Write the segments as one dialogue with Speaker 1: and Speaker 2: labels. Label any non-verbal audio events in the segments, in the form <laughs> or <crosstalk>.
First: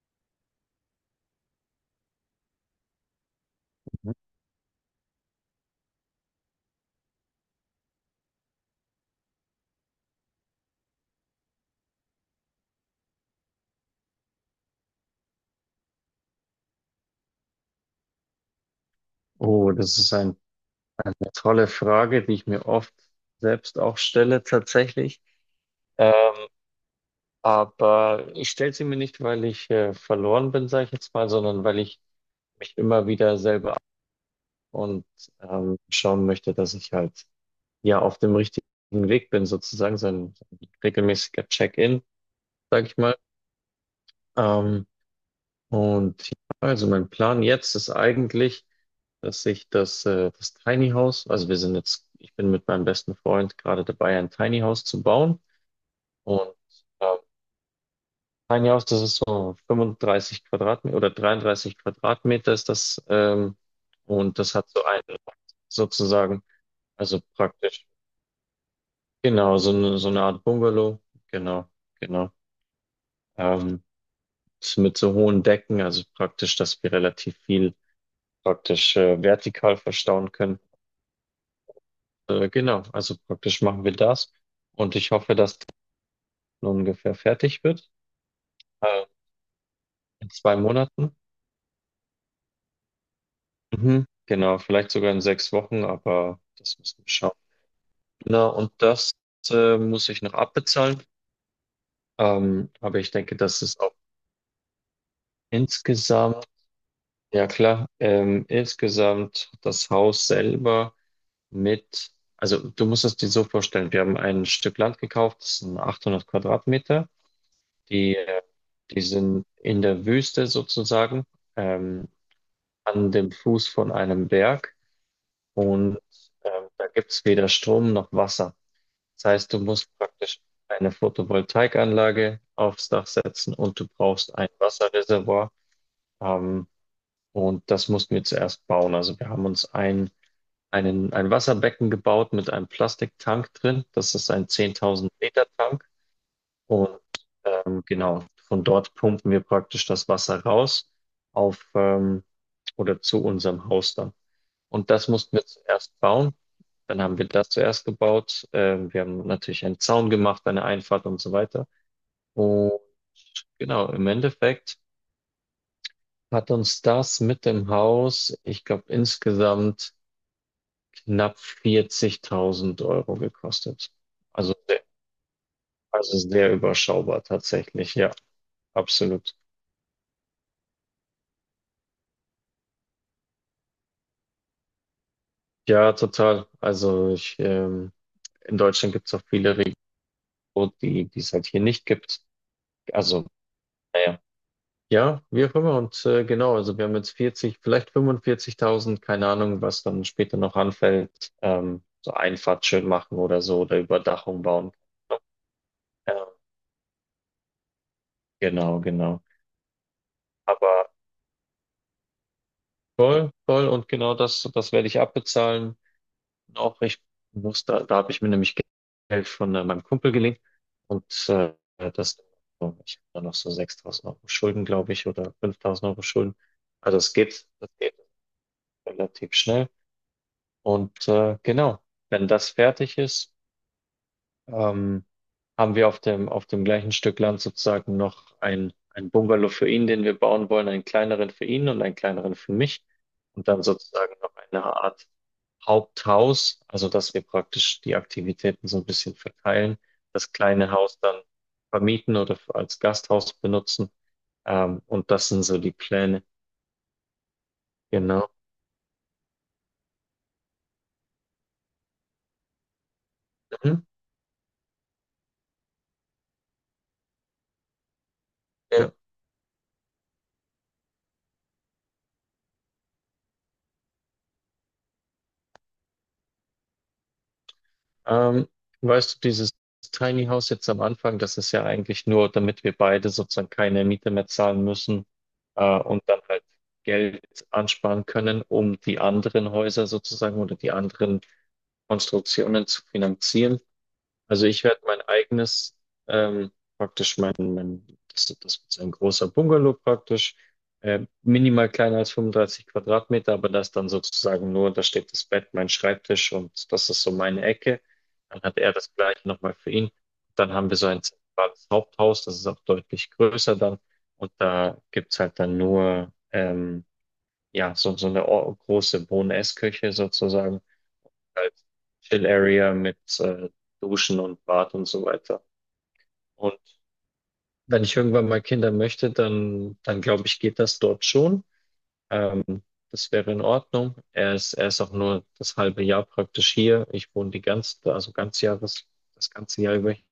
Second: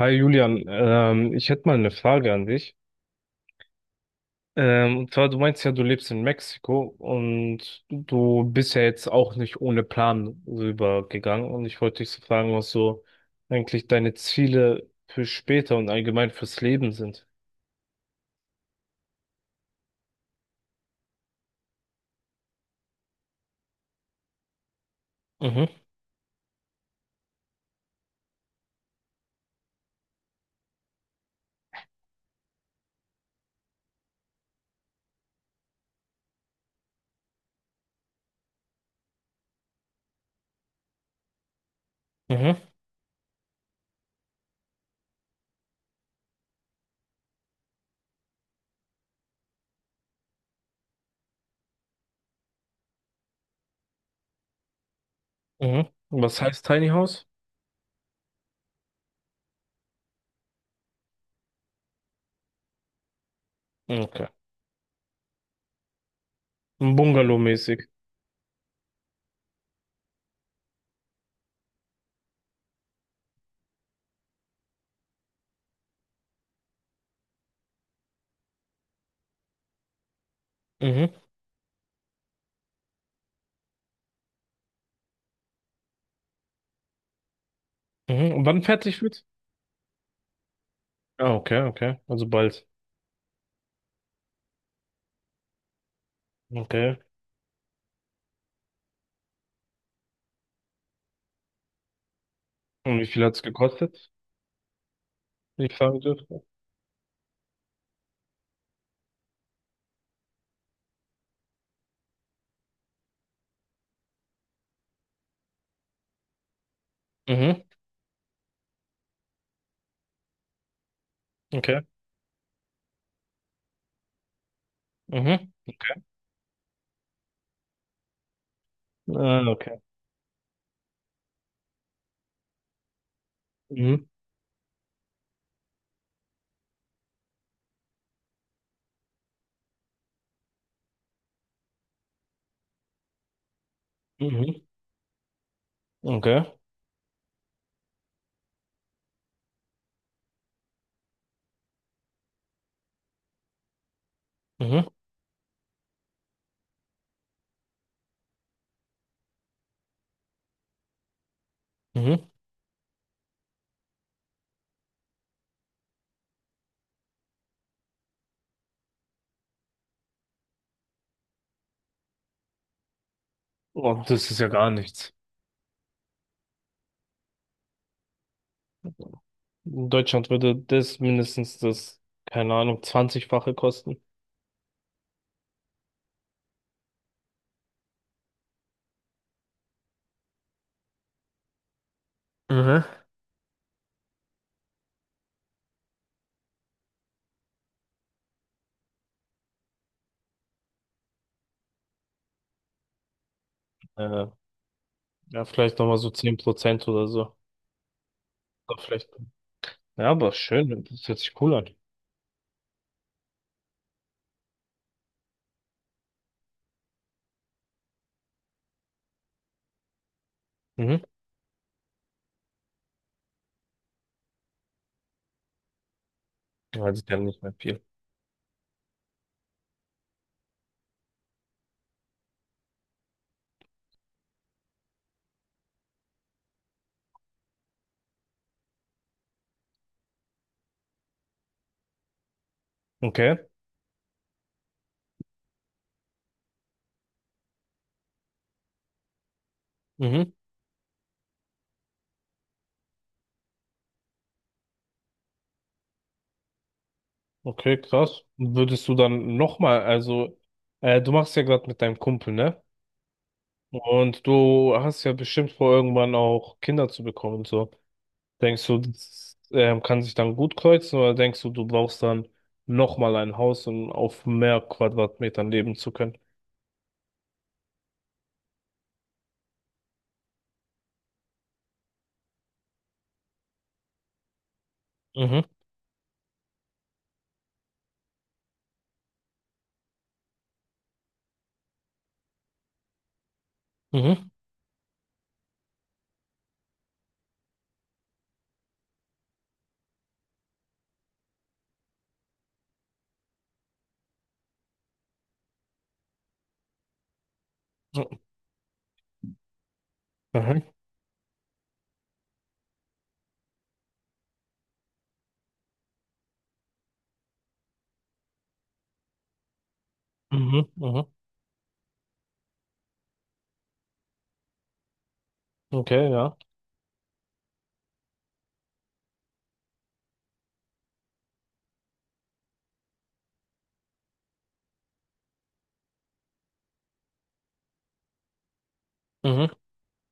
Speaker 1: Hi Julian, ich hätte mal eine Frage an dich.
Speaker 2: Mhm.
Speaker 1: Und zwar, du meinst ja, du lebst in Mexiko und du bist ja jetzt auch nicht ohne Plan rübergegangen. Und ich wollte dich so fragen, was so eigentlich deine Ziele für später und allgemein fürs Leben sind.
Speaker 2: Oh, das ist eine tolle Frage, die ich mir oft selbst auch stelle tatsächlich.
Speaker 1: Mhm,
Speaker 2: Äh, aber ich stelle sie mir nicht, weil ich verloren bin, sage ich jetzt mal, sondern weil ich mich immer wieder selber und schauen möchte, dass ich halt ja auf dem richtigen Weg bin, sozusagen so ein regelmäßiger Check-in,
Speaker 1: mhm,
Speaker 2: sage ich mal. Ähm, und ja, also mein Plan jetzt ist eigentlich, dass ich das Tiny House, also wir sind jetzt, ich bin mit meinem besten Freund gerade dabei, ein Tiny House zu bauen.
Speaker 1: mhm. Und was
Speaker 2: Und
Speaker 1: heißt Tiny
Speaker 2: ähm,
Speaker 1: House?
Speaker 2: Tiny House, das ist so 35 Quadratmeter oder 33 Quadratmeter ist das
Speaker 1: Okay.
Speaker 2: und das hat so einen Raum sozusagen, also praktisch.
Speaker 1: Bungalow-mäßig.
Speaker 2: Genau, so eine Art Bungalow. Genau, genau. Ähm, Ist mit so hohen Decken, also praktisch, dass wir relativ viel praktisch vertikal verstauen können.
Speaker 1: Mhm,
Speaker 2: Genau, also praktisch machen wir das. Und ich hoffe, dass das ungefähr fertig wird.
Speaker 1: mhm. Und wann fertig
Speaker 2: Äh,
Speaker 1: wird?
Speaker 2: in 2 Monaten.
Speaker 1: Ah, okay, okay. Also bald.
Speaker 2: Mhm. Genau, vielleicht sogar in 6 Wochen, aber das
Speaker 1: Okay.
Speaker 2: müssen wir schauen. Genau, und das muss ich noch abbezahlen.
Speaker 1: Und
Speaker 2: Aber
Speaker 1: wie
Speaker 2: ich
Speaker 1: viel
Speaker 2: denke,
Speaker 1: hat's
Speaker 2: das ist auch
Speaker 1: gekostet, wenn ich fragen dürfte.
Speaker 2: insgesamt. Ja, klar. Insgesamt das Haus selber mit, also du musst es dir so vorstellen, wir haben ein Stück Land gekauft, das sind 800 Quadratmeter,
Speaker 1: Mhm,
Speaker 2: die, äh, die sind in der Wüste sozusagen,
Speaker 1: okay.
Speaker 2: ähm, an dem Fuß von einem Berg
Speaker 1: Mhm.
Speaker 2: und da gibt es weder Strom noch Wasser. Das
Speaker 1: Ah,
Speaker 2: heißt, du
Speaker 1: okay.
Speaker 2: musst praktisch eine Photovoltaikanlage aufs Dach setzen und du
Speaker 1: Mhm.
Speaker 2: brauchst ein Wasserreservoir. Ähm, und das mussten wir zuerst bauen. Also wir haben uns ein Wasserbecken gebaut mit einem Plastiktank drin. Das ist ein
Speaker 1: Mhm.
Speaker 2: 10.000 Liter Tank.
Speaker 1: Okay.
Speaker 2: Und genau, von dort pumpen wir praktisch das Wasser raus auf oder zu unserem Haus dann.
Speaker 1: Mhm.
Speaker 2: Und das mussten wir zuerst bauen. Dann haben wir das zuerst gebaut. Wir haben natürlich einen Zaun gemacht, eine Einfahrt und so weiter.
Speaker 1: Mhm.
Speaker 2: Und genau, im Endeffekt hat uns das mit dem Haus, ich glaube, insgesamt knapp 40.000 € gekostet.
Speaker 1: Oh, das ist ja
Speaker 2: Also
Speaker 1: gar
Speaker 2: sehr,
Speaker 1: nichts.
Speaker 2: also sehr überschaubar tatsächlich, ja, absolut.
Speaker 1: In Deutschland würde das mindestens das, keine Ahnung, 20-fache kosten.
Speaker 2: Ja, total. Also ich, in Deutschland gibt es auch viele Regionen, die es halt hier nicht gibt.
Speaker 1: Mhm.
Speaker 2: Also, naja. Ja, wie auch immer. Und genau, also wir haben jetzt 40, vielleicht 45.000, keine Ahnung, was dann später noch anfällt. So Einfahrt schön machen oder so oder
Speaker 1: Äh,
Speaker 2: Überdachung bauen.
Speaker 1: ja, vielleicht nochmal so
Speaker 2: Ähm,
Speaker 1: 10% oder so. Oder
Speaker 2: genau,
Speaker 1: vielleicht.
Speaker 2: genau.
Speaker 1: Ja, aber schön,
Speaker 2: Aber
Speaker 1: das hört sich cool an.
Speaker 2: voll, voll und genau das werde ich abbezahlen. Auch recht bewusst, da habe ich mir nämlich Geld von meinem Kumpel geliehen
Speaker 1: Mhm.
Speaker 2: und das, ich habe da noch so 6.000 € Schulden, glaube ich, oder 5.000 € Schulden.
Speaker 1: Ja, das
Speaker 2: Also
Speaker 1: ist
Speaker 2: es
Speaker 1: ja nicht
Speaker 2: geht,
Speaker 1: mehr
Speaker 2: das
Speaker 1: viel.
Speaker 2: geht relativ schnell. Und genau, wenn das fertig ist, ähm, haben wir auf dem gleichen Stück Land sozusagen noch ein Bungalow für ihn, den wir bauen wollen, einen kleineren für ihn und einen kleineren für mich
Speaker 1: Okay.
Speaker 2: und dann sozusagen noch eine Art Haupthaus, also dass wir praktisch die Aktivitäten so ein bisschen verteilen, das
Speaker 1: Mhm.
Speaker 2: kleine Haus dann vermieten oder als Gasthaus benutzen. Und das sind so die Pläne.
Speaker 1: Okay, krass.
Speaker 2: Genau.
Speaker 1: Würdest du dann nochmal, also, du machst ja gerade mit deinem Kumpel, ne?
Speaker 2: Mhm.
Speaker 1: Und du hast ja bestimmt vor, irgendwann auch Kinder zu bekommen und so. Denkst du,
Speaker 2: Ja.
Speaker 1: das, kann sich dann gut kreuzen oder denkst du, du brauchst dann nochmal ein Haus, um auf mehr Quadratmetern leben zu können?
Speaker 2: Ähm, Weißt du, dieses Tiny House jetzt am Anfang, das ist ja eigentlich nur, damit wir beide sozusagen keine Miete mehr zahlen müssen,
Speaker 1: Mhm,
Speaker 2: und dann halt Geld ansparen können, um die anderen Häuser sozusagen oder die anderen Konstruktionen zu finanzieren.
Speaker 1: mhm,
Speaker 2: Also ich werde mein eigenes, ähm, praktisch das wird so ein großer Bungalow praktisch, minimal kleiner als 35 Quadratmeter, aber das dann sozusagen nur, da steht das Bett, mein Schreibtisch und das ist so meine Ecke. Dann hat er das gleiche nochmal für ihn. Dann
Speaker 1: mhm,
Speaker 2: haben wir so ein zentrales Haupthaus, das ist auch deutlich größer dann und da gibt's halt dann nur, ja, so eine große Boness-Küche sozusagen.
Speaker 1: mhm, mhm,
Speaker 2: Halt Chill-Area mit Duschen und Bad und so weiter.
Speaker 1: okay, ja,
Speaker 2: Und wenn ich irgendwann mal Kinder möchte, dann glaube ich, geht das dort schon. Ähm, Das wäre in Ordnung. Er ist auch nur das halbe Jahr praktisch hier. Ich wohne die ganze, also ganz Jahres, das
Speaker 1: mhm.
Speaker 2: ganze Jahr über hier.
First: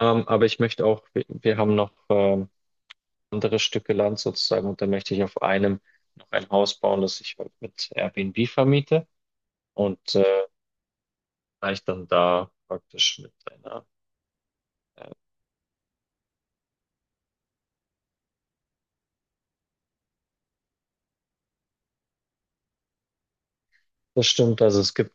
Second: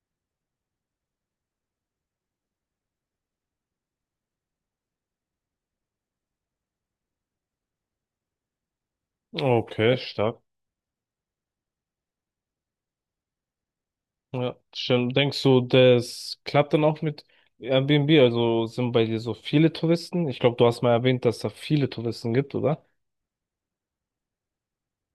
Speaker 2: Aber ich möchte auch, wir haben noch andere Stücke Land sozusagen und da möchte ich auf einem noch ein Haus bauen, das ich halt mit Airbnb vermiete
Speaker 1: Okay,
Speaker 2: und
Speaker 1: stark.
Speaker 2: vielleicht dann da praktisch mit einer.
Speaker 1: Ja,
Speaker 2: Äh,
Speaker 1: stimmt. Denkst du, das klappt dann auch mit Airbnb? Also sind bei dir so viele Touristen? Ich glaube, du hast mal erwähnt, dass da viele Touristen gibt, oder?
Speaker 2: Das stimmt, also es gibt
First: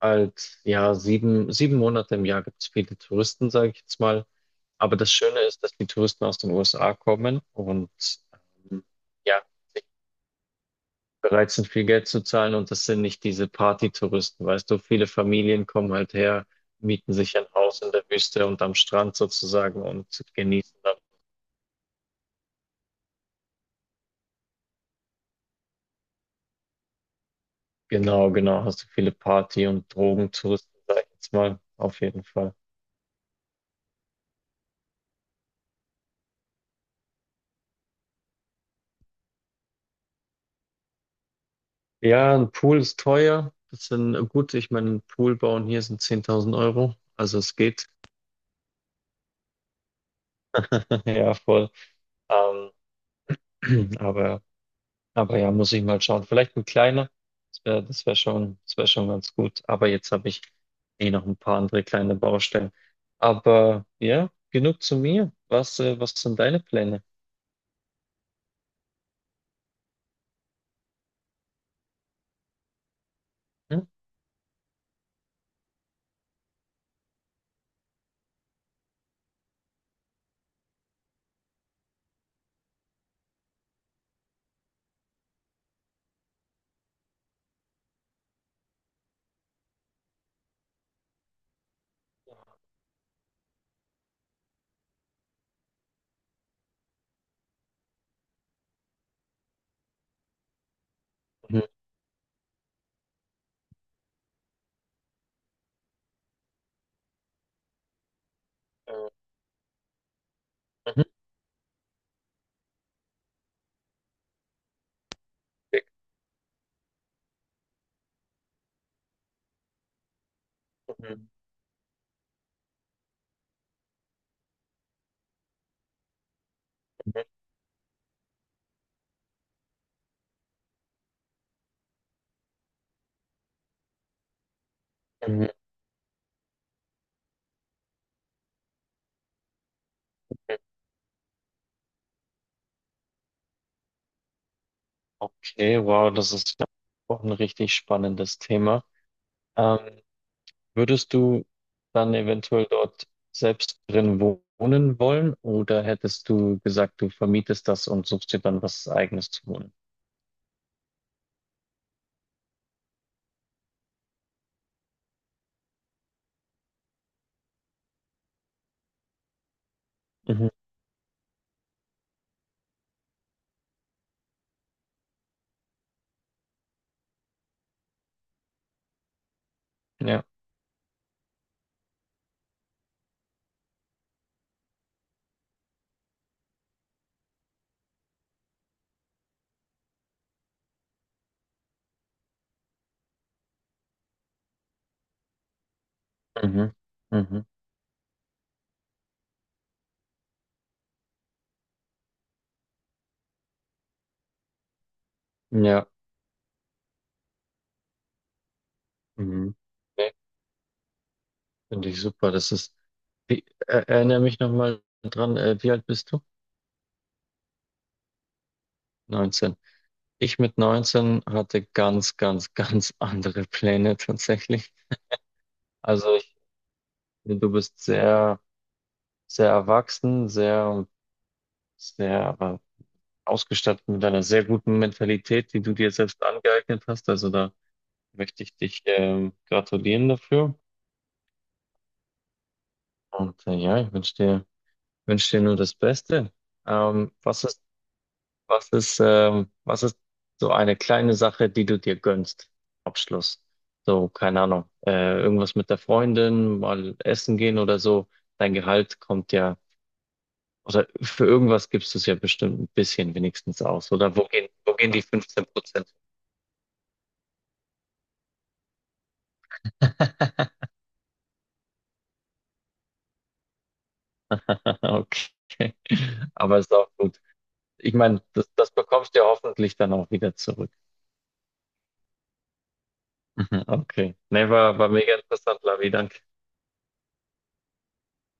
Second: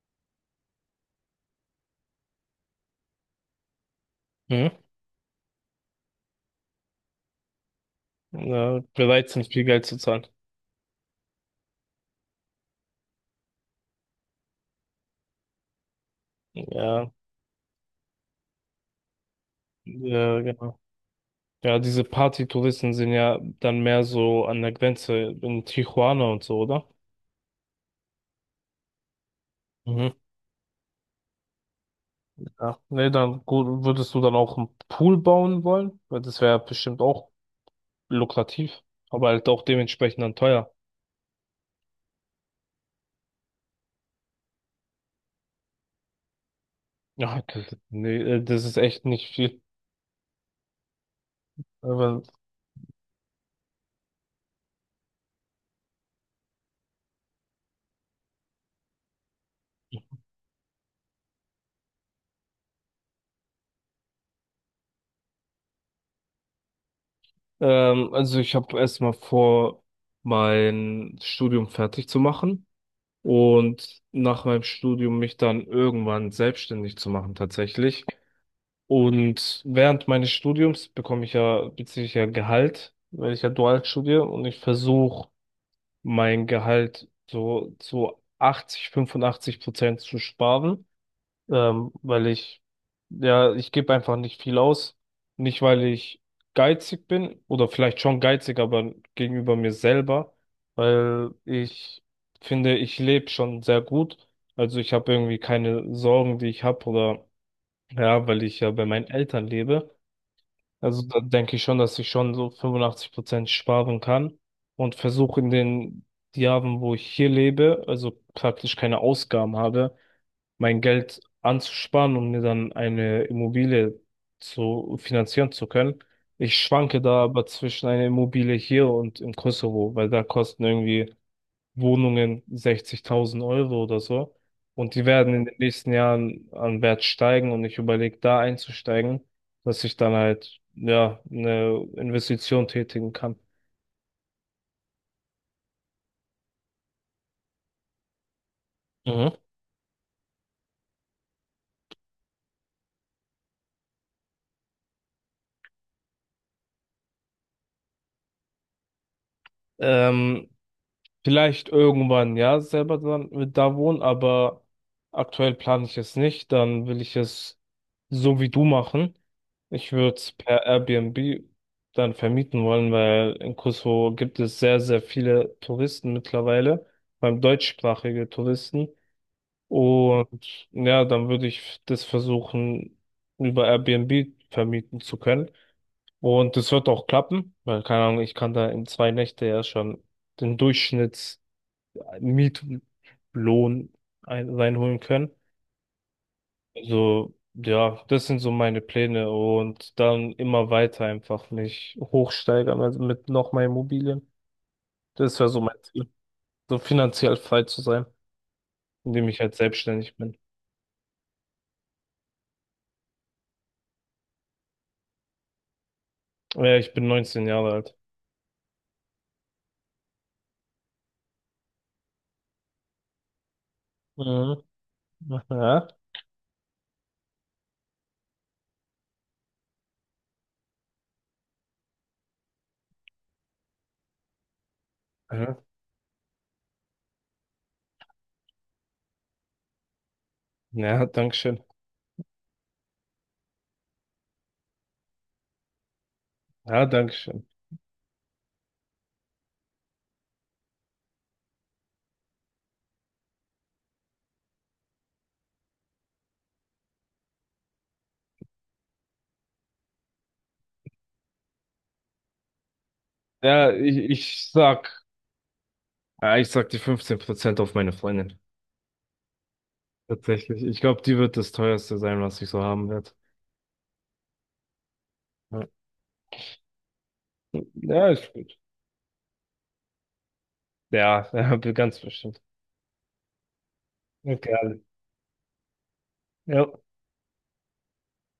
Speaker 2: halt ja sieben Monate im Jahr gibt es viele Touristen, sage ich jetzt mal.
Speaker 1: Mhm.
Speaker 2: Aber das Schöne ist, dass die Touristen aus den USA kommen und
Speaker 1: Ja,
Speaker 2: ähm,
Speaker 1: bereit
Speaker 2: ja,
Speaker 1: sind, viel Geld zu zahlen.
Speaker 2: bereit sind, viel Geld zu zahlen, und das sind nicht diese Partytouristen, weißt du, viele Familien kommen halt her,
Speaker 1: Ja,
Speaker 2: mieten sich ein Haus in der Wüste und am Strand sozusagen und
Speaker 1: ja, genau.
Speaker 2: genießen dann.
Speaker 1: Ja, diese Partytouristen sind ja dann mehr so an der Grenze in Tijuana und so, oder?
Speaker 2: Genau, genau, hast du viele Party- und
Speaker 1: Mhm.
Speaker 2: Drogentouristen, sag ich jetzt mal, auf jeden Fall.
Speaker 1: Ja. Nee, dann gut, würdest du dann auch einen Pool bauen wollen? Weil das wäre bestimmt auch lukrativ, aber halt auch dementsprechend dann teuer.
Speaker 2: Ja, ein Pool ist teuer, das sind gut, ich meine, ein Pool bauen hier sind 10.000 Euro, also
Speaker 1: Ja,
Speaker 2: es geht,
Speaker 1: nee, das ist echt nicht viel.
Speaker 2: <laughs> ja, voll,
Speaker 1: Aber,
Speaker 2: ähm, <clears throat> aber Aber ja, muss ich mal schauen. Vielleicht ein kleiner. Das wäre schon ganz gut. Aber jetzt habe ich eh noch ein paar andere kleine Baustellen. Aber ja, genug zu mir. Was sind deine Pläne?
Speaker 1: also ich habe erstmal vor, mein Studium fertig zu machen
Speaker 2: Hm?
Speaker 1: und nach meinem Studium mich dann irgendwann selbstständig zu machen, tatsächlich. Und während meines Studiums bekomme ich ja, beziehe ich ja Gehalt, weil ich ja dual studiere und ich versuche mein Gehalt so zu 80, 85% zu sparen, weil ich, ja, ich gebe einfach nicht viel aus. Nicht, weil ich geizig bin oder vielleicht schon geizig, aber gegenüber mir selber, weil
Speaker 2: Mhm.
Speaker 1: ich finde, ich lebe schon sehr gut. Also ich habe irgendwie keine Sorgen, die ich habe oder ja, weil ich ja bei meinen Eltern lebe. Also
Speaker 2: Mhm.
Speaker 1: da denke ich schon, dass ich schon so 85% sparen kann und versuche in den Jahren, wo ich hier lebe, also praktisch keine Ausgaben habe, mein Geld
Speaker 2: Mhm.
Speaker 1: anzusparen und mir dann eine Immobilie zu finanzieren zu können. Ich schwanke da aber zwischen einer Immobilie hier und im Kosovo, weil da kosten irgendwie Wohnungen 60.000 Euro oder so. Und die werden in
Speaker 2: Mhm.
Speaker 1: den nächsten Jahren an Wert steigen und ich überlege, da einzusteigen, dass ich dann
Speaker 2: Mhm.
Speaker 1: halt, ja, eine Investition tätigen kann.
Speaker 2: Okay, wow, das ist ja auch ein richtig spannendes Thema.
Speaker 1: Mhm.
Speaker 2: Ähm, Würdest du dann eventuell dort selbst drin wohnen wollen oder hättest du gesagt, du vermietest das und suchst dir dann was Eigenes zu wohnen?
Speaker 1: Ähm, Vielleicht irgendwann, ja, selber dann mit da wohnen, aber aktuell plane ich es nicht. Dann will ich es so wie du machen. Ich würde es per Airbnb dann vermieten wollen, weil in Kosovo gibt es sehr, sehr viele Touristen mittlerweile, vor allem deutschsprachige Touristen.
Speaker 2: Ja,
Speaker 1: Und ja, dann würde ich das versuchen, über Airbnb vermieten zu können. Und das wird auch klappen, weil, keine Ahnung, ich kann da in 2 Nächte ja schon den Durchschnitts Mietlohn ein, reinholen können.
Speaker 2: mhm,
Speaker 1: Also,
Speaker 2: mhm,
Speaker 1: ja, das sind so meine Pläne und dann immer weiter einfach mich hochsteigern, also mit noch mehr Immobilien. Das wäre so mein
Speaker 2: ja,
Speaker 1: Ziel, so finanziell frei zu sein, indem ich halt
Speaker 2: mhm. Nee,
Speaker 1: selbstständig bin.
Speaker 2: finde ich super. Das ist, erinnere mich nochmal dran, wie alt bist du?
Speaker 1: Ja, ich bin 19 Jahre alt.
Speaker 2: 19. Ich mit 19 hatte ganz, ganz, <laughs> ganz andere Pläne
Speaker 1: Mhm.
Speaker 2: tatsächlich.
Speaker 1: Ja,
Speaker 2: Also du bist sehr, sehr erwachsen, sehr, sehr, aber ausgestattet mit einer sehr guten Mentalität, die
Speaker 1: ja,
Speaker 2: du dir selbst angeeignet hast. Also da möchte ich dich, gratulieren dafür.
Speaker 1: ja, danke schön.
Speaker 2: Und ja, ich wünsche dir nur das Beste.
Speaker 1: Ja,
Speaker 2: Ähm,
Speaker 1: danke
Speaker 2: was
Speaker 1: schön.
Speaker 2: ist, was ist so eine kleine Sache, die du dir gönnst? Abschluss. So, keine Ahnung. Irgendwas mit der Freundin, mal essen gehen oder so. Dein Gehalt kommt ja, oder für irgendwas gibst du es ja bestimmt ein bisschen wenigstens
Speaker 1: Ja,
Speaker 2: aus.
Speaker 1: ich,
Speaker 2: Oder wo gehen,
Speaker 1: ich
Speaker 2: wo gehen die
Speaker 1: sag,
Speaker 2: 15%?
Speaker 1: ja, ich sag die 15% auf meine Freundin.
Speaker 2: <laughs>
Speaker 1: Tatsächlich. Ich glaube, die wird das teuerste sein, was ich so haben werde. Ja.
Speaker 2: Okay. Aber ist auch gut. Ich
Speaker 1: Ja,
Speaker 2: meine,
Speaker 1: ist
Speaker 2: das,
Speaker 1: gut.
Speaker 2: das bekommst du ja hoffentlich dann auch wieder zurück.
Speaker 1: Ja, <laughs> ganz bestimmt.
Speaker 2: <laughs> Okay. Nee,
Speaker 1: Okay,
Speaker 2: war,
Speaker 1: alles.
Speaker 2: war mega interessant, Lavi. Danke.
Speaker 1: Ja.